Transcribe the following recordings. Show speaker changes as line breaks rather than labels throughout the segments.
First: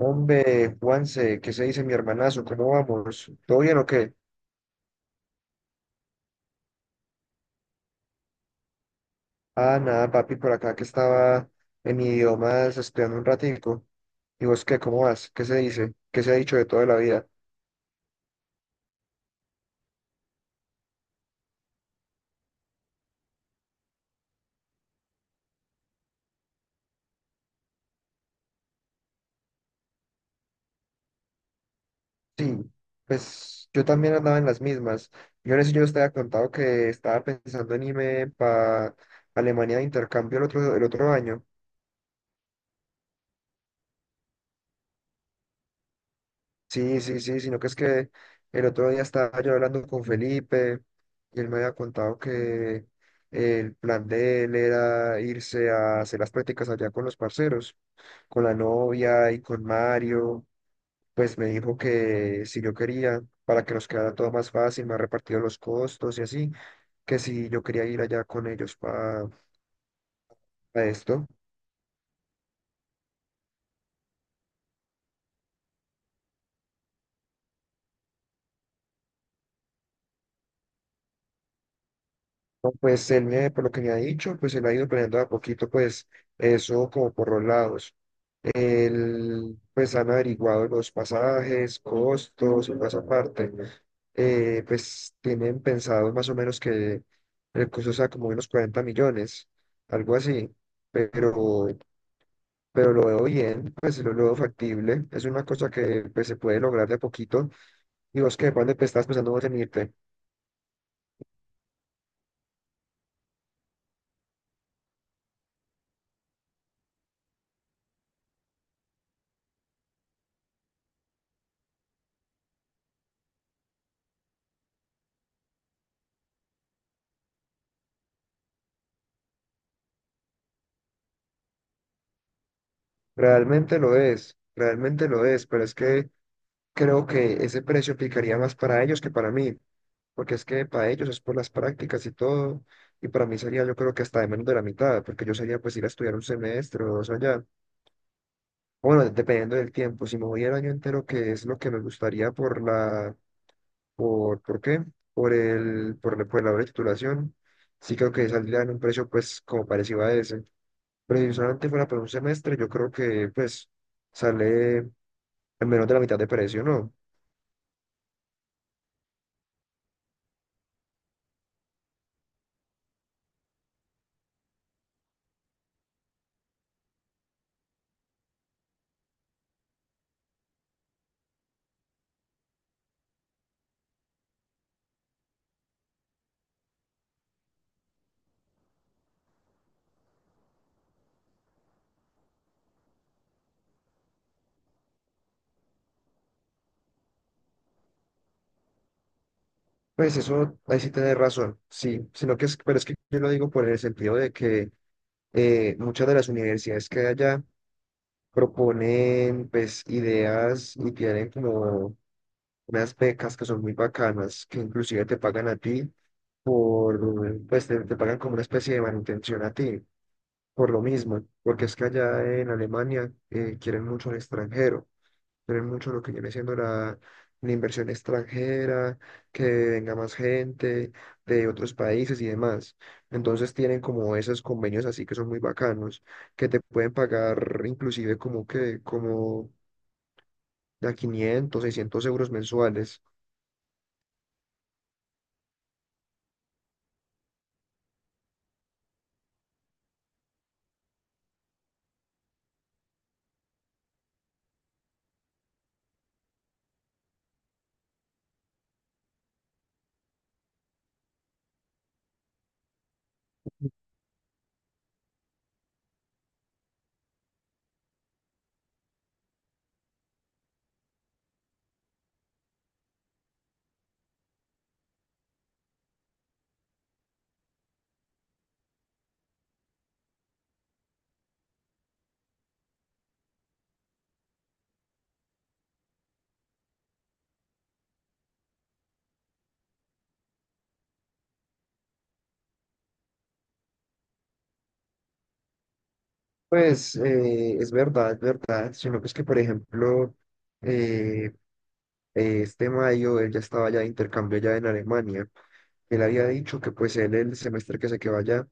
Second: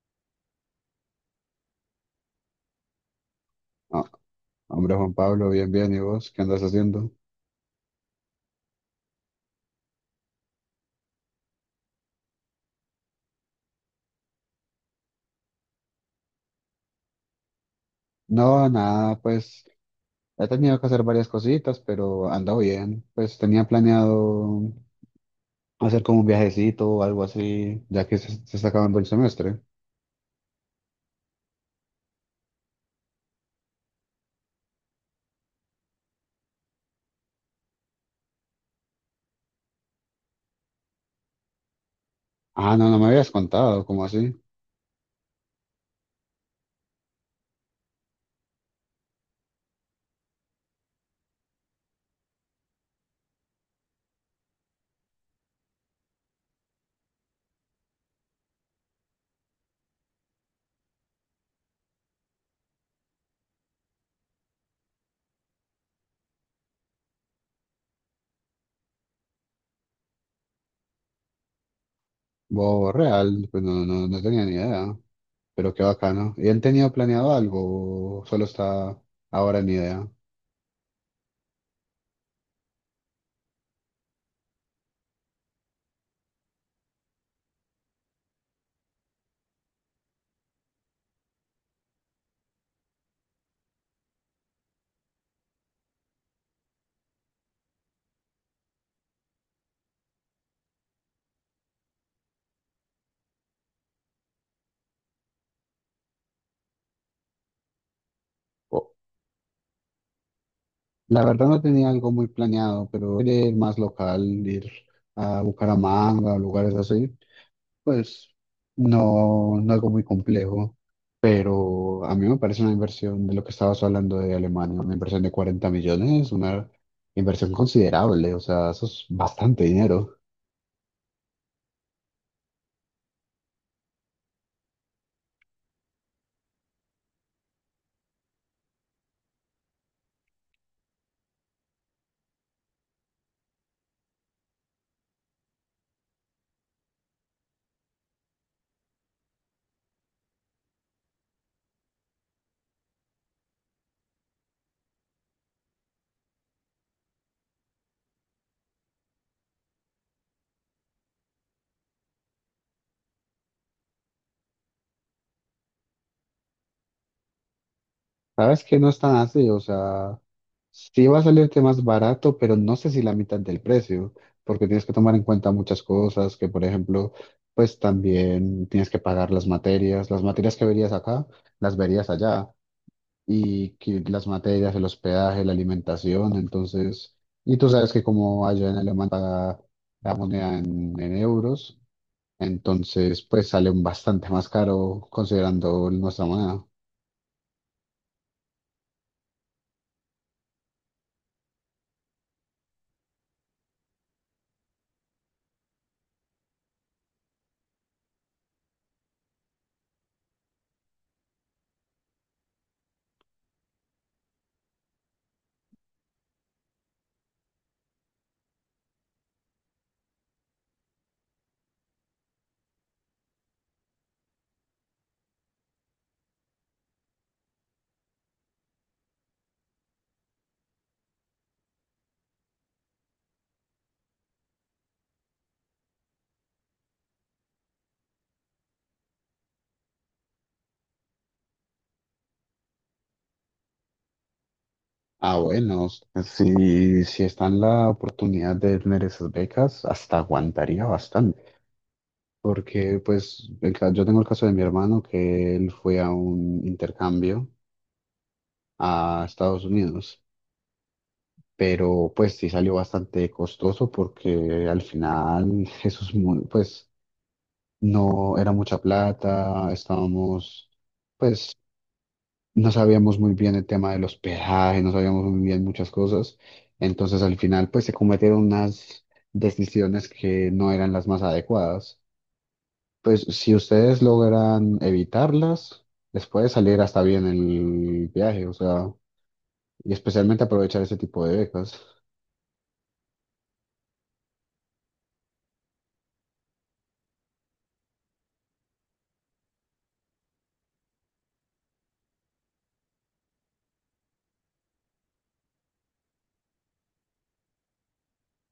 Hombre, Juanse, ¿qué se dice mi hermanazo? ¿Cómo vamos? ¿Todo bien o
Ah,
qué?
hombre, Juan Pablo, bien, bien. ¿Y vos qué andas haciendo?
Ah, nada, papi, por acá que estaba en idiomas estudiando un ratico. ¿Y vos qué? ¿Cómo vas? ¿Qué se dice? ¿Qué se ha dicho de toda la vida?
No, nada, pues he tenido que hacer varias cositas, pero ando bien. Pues tenía planeado hacer como un viajecito o algo así, ya que se está acabando el semestre.
Sí, pues yo también andaba en las mismas. Yo os había contado que estaba pensando en irme para Alemania de intercambio el otro año.
Ah, no, no me habías contado, ¿cómo así?
Sí, sí, sí, sino que es que el otro día estaba yo hablando con Felipe y él me había contado que el plan de él era irse a hacer las prácticas allá con los parceros, con la novia y con Mario. Pues me dijo que si yo quería, para que nos quedara todo más fácil, me ha repartido los costos y así, que si yo quería ir allá con ellos para esto.
Bo, real, pues no tenía ni idea, pero qué bacano. ¿Y han tenido planeado algo o solo está ahora en idea?
No, pues por lo que me ha dicho, pues él ha ido planeando de a poquito, pues eso como por los lados. Pues han averiguado los pasajes, costos y toda esa parte. Pues tienen pensado más o menos que el costo sea como unos 40 millones, algo así. Pero, pero lo veo bien, pues lo veo factible. Es una cosa que, pues, se puede lograr de a poquito. Y vos que de pronto,
O-
pues, estás pensando vos en irte.
La verdad no tenía algo muy planeado, pero quería ir más local, ir a Bucaramanga o lugares así. Pues no algo muy complejo, pero a mí me parece una inversión de lo que estabas hablando de Alemania, una inversión de 40 millones, una inversión considerable, o sea, eso es bastante dinero.
Realmente lo es, pero es que creo que ese precio aplicaría más para ellos que para mí. Porque es que para ellos es por las prácticas y todo, y para mí sería, yo creo que hasta de menos de la mitad, porque yo sería pues ir a estudiar un semestre o dos allá. Bueno, dependiendo del tiempo, si me voy el año entero, que es lo que me gustaría ¿por qué? Por la hora de titulación, sí creo que saldría en un precio pues como parecido a ese. Pero si solamente fuera por un semestre, yo creo que pues sale en menos de la mitad de precio, ¿no?
Sabes que no es tan así, o sea, sí va a salirte más barato, pero no sé si la mitad del precio, porque tienes que tomar en cuenta muchas cosas, que por ejemplo, pues también tienes que pagar las materias que verías acá, las verías allá y que las materias, el hospedaje, la alimentación, entonces, y tú sabes que como allá en Alemania paga la moneda en euros, entonces pues sale un bastante más caro considerando nuestra moneda.
Pues eso, ahí sí tenés razón, sí, sino que es, pero es que yo lo digo por el sentido de que muchas de las universidades que hay allá proponen pues ideas y tienen como unas becas que son muy bacanas, que inclusive te pagan a ti por, te pagan como una especie de manutención a ti, por lo mismo, porque es que allá en Alemania quieren mucho al extranjero, tener mucho lo que viene siendo la inversión extranjera, que venga más gente de otros países y demás. Entonces tienen como esos convenios así que son muy bacanos, que te pueden pagar inclusive como de 500 600 euros mensuales.
Ah, bueno, si está en la oportunidad de tener esas becas, hasta aguantaría bastante. Porque, pues, yo tengo el caso de mi hermano que él fue a un intercambio a Estados Unidos. Pero pues sí salió bastante costoso porque al final eso es muy, pues no era mucha plata, estábamos, pues no sabíamos muy bien el tema de los peajes, no sabíamos muy bien muchas cosas, entonces al final pues se cometieron unas decisiones que no eran las más adecuadas. Pues si ustedes logran evitarlas, les puede salir hasta bien el viaje, o sea, y especialmente aprovechar ese tipo de becas.
Pues es verdad, sino que es que, por ejemplo, eh, este mayo él ya estaba ya de intercambio ya en Alemania. Él había dicho que pues él el semestre que se quedó allá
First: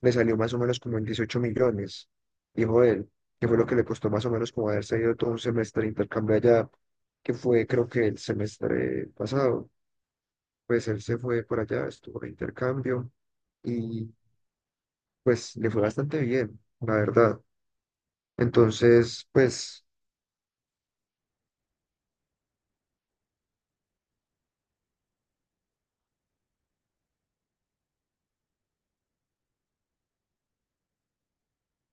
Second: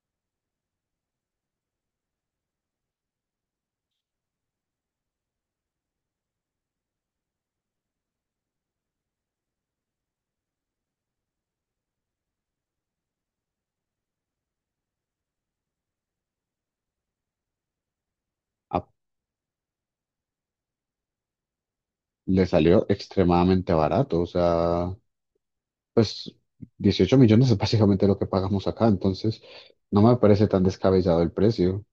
le salió más o menos como en 18 millones, dijo él, que fue lo que le costó más o menos como haberse ido todo un semestre de intercambio allá, que fue creo que el semestre pasado. Pues él se fue por allá, estuvo de intercambio y pues le fue bastante bien, la verdad. Entonces, pues
Le salió extremadamente barato, o sea, pues 18 millones es básicamente lo que pagamos acá, entonces no me parece tan descabellado el precio.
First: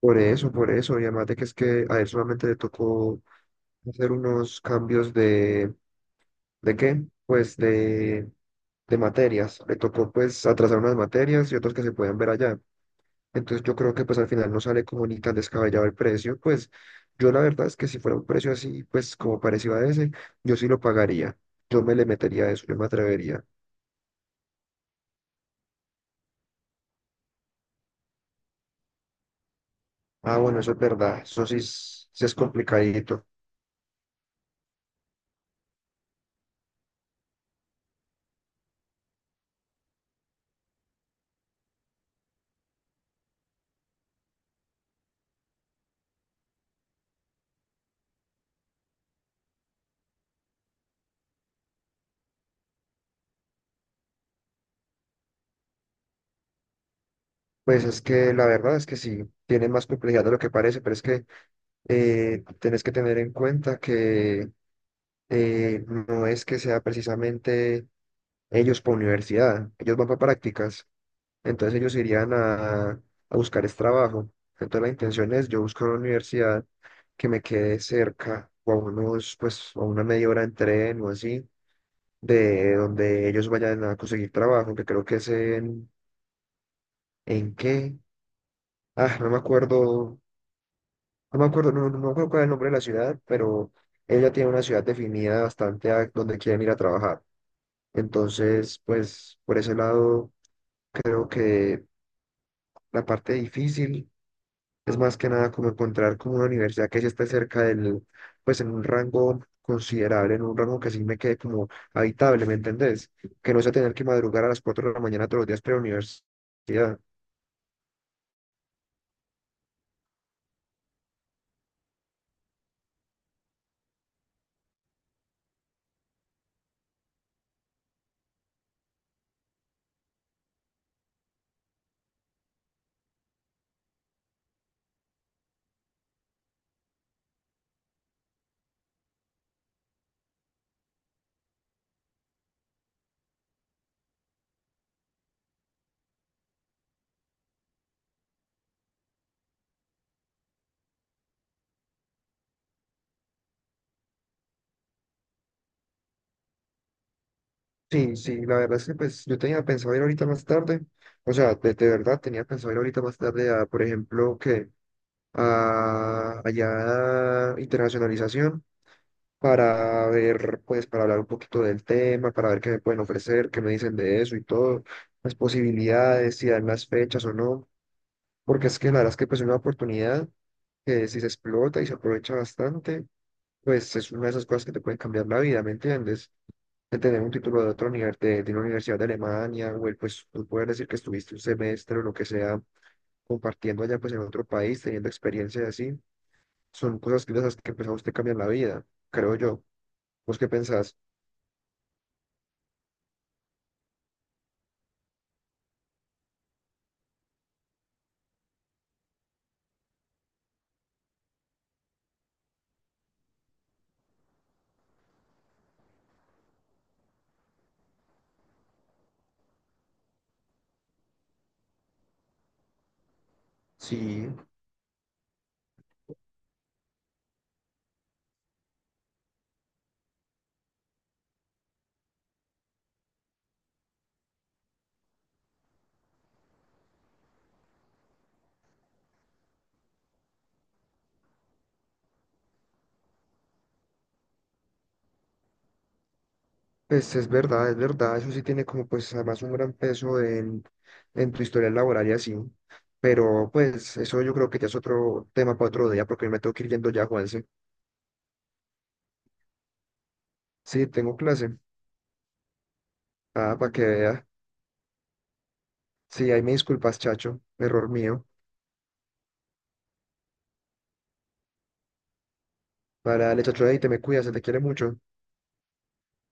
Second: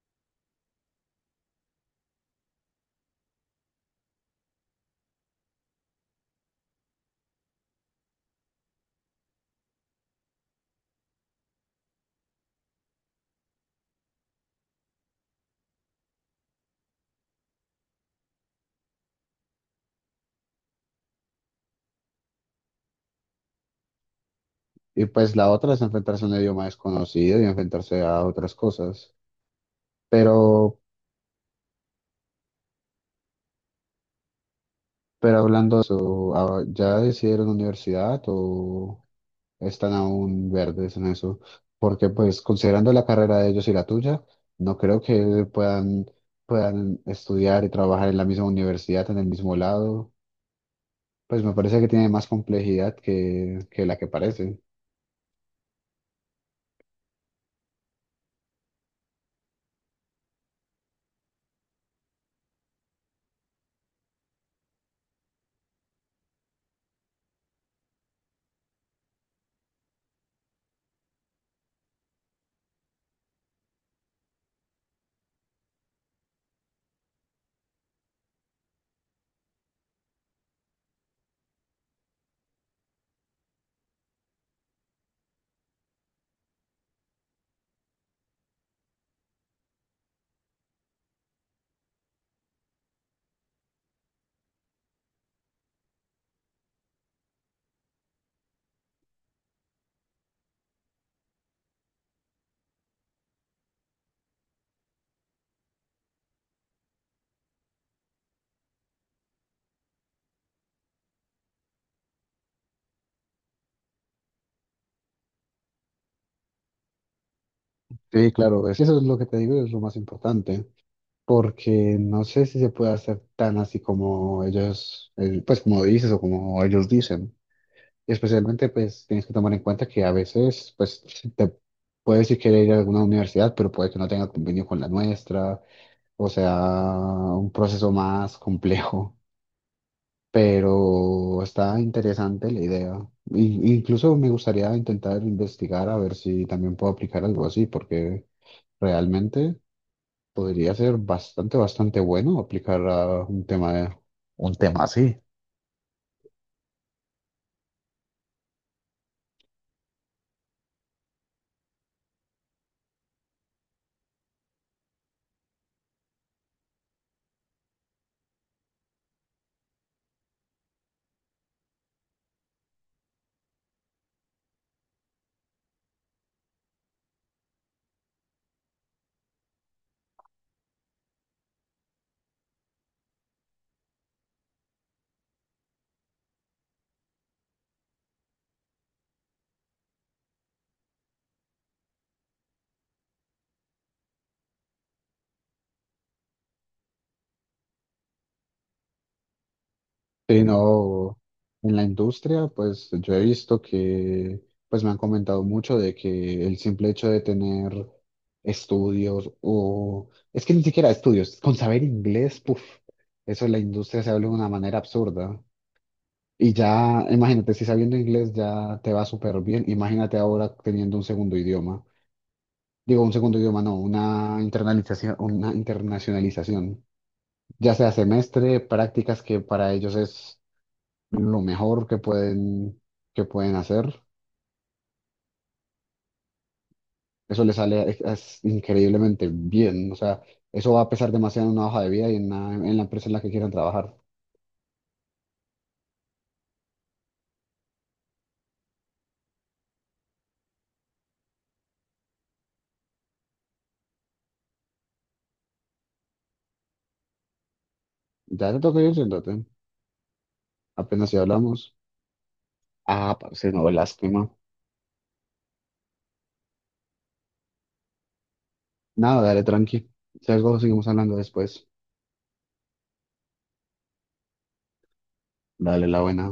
por eso, y además de que es que a él solamente le tocó hacer unos cambios de ¿de qué? Pues de, materias. Le tocó pues atrasar unas materias y otras que se pueden ver allá. Entonces yo creo que pues al final no sale como ni tan descabellado el precio. Pues yo la verdad es que si fuera un precio así, pues como parecido a ese, yo sí lo pagaría. Yo me le metería a eso, yo me atrevería.
Y pues la otra es enfrentarse a un idioma desconocido y enfrentarse a otras cosas.
Ah, bueno, eso es
Pero,
verdad. Eso sí es complicadito.
pero hablando de eso, ah, ¿ya decidieron universidad o están aún verdes en eso? Porque pues considerando la carrera de ellos y la tuya, no creo que puedan estudiar y trabajar en la misma universidad, en el mismo lado. Pues me parece que tiene más complejidad que la que parece.
Pues es que la verdad es que sí, tiene más complejidad de lo que parece, pero es que tenés que tener en cuenta que no es que sea precisamente ellos por universidad, ellos van para prácticas, entonces ellos irían a buscar es trabajo. Entonces la intención es yo buscar una universidad que me quede cerca o a unos, pues a una media hora en tren o así, de donde ellos vayan a conseguir trabajo, que creo que es ¿en qué? Ah, no me acuerdo, no me acuerdo, no, no me acuerdo cuál es el nombre de la ciudad, pero ella tiene una ciudad definida bastante a donde quieren ir a trabajar. Entonces, pues por ese lado creo que la parte difícil es más que nada como encontrar como una universidad que sí esté cerca del, pues en un rango considerable, en un rango que sí me quede como habitable, ¿me entendés? Que no sea tener que madrugar a las 4 de la mañana todos los días para la universidad.
Sí, claro, es, eso es lo que te digo, es lo más importante, porque no sé si se puede hacer tan así como ellos, pues como dices o como ellos dicen. Y especialmente, pues tienes que tomar en cuenta que a veces, pues si te puedes si querer ir a alguna universidad, pero puede que no tenga convenio con la nuestra, o sea, un proceso más complejo. Pero está interesante la idea. Incluso me gustaría intentar investigar a ver si también puedo aplicar algo así, porque realmente podría ser bastante bueno aplicar a un tema así.
Sí, sí, la verdad es que pues yo tenía pensado ir ahorita más tarde, o sea, de verdad tenía pensado ir ahorita más tarde a, por ejemplo, que a allá a internacionalización para ver, pues, para hablar un poquito del tema, para ver qué me pueden ofrecer, qué me dicen de eso y todo, las posibilidades, si dan las fechas o no, porque es que la verdad es que pues es una oportunidad que si se explota y se aprovecha bastante, pues es una de esas cosas que te pueden cambiar la vida, ¿me entiendes? De tener un título de de una universidad de Alemania, o el, pues tú puedes decir que estuviste un semestre o lo que sea, compartiendo allá pues en otro país, teniendo experiencias así, son cosas que, de esas que pues a usted cambian la vida, creo yo. ¿Vos
Sí,
qué pensás?
no, en la industria, pues yo he visto que, pues me han comentado mucho de que el simple hecho de tener estudios o, es que ni siquiera estudios, con saber inglés, puf, eso en la industria se habla de una manera absurda. Y ya, imagínate, si sabiendo inglés ya te va súper bien, imagínate ahora teniendo un segundo idioma. Digo, un segundo idioma, no,
Sí.
una internalización, una internacionalización. Ya sea semestre, prácticas que para ellos es lo mejor que que pueden hacer. Eso es increíblemente bien. O sea, eso va a pesar demasiado en una hoja de vida y en en la empresa en la que quieran trabajar.
Pues es verdad, eso sí tiene como pues además un gran peso en tu historia laboral y así, pero pues eso yo creo que ya es otro tema para otro día porque me tengo que ir yendo ya, Juanse.
Ya te toca ir, siéntate.
Sí,
Apenas si
tengo clase.
hablamos. Ah, parce,
Ah,
no,
para que vea.
lástima.
Sí, ahí me disculpas, chacho, error mío.
Nada, dale tranqui. Si algo seguimos hablando después.
Para el chacho, ahí te me cuidas, se te quiere mucho.
Dale la buena.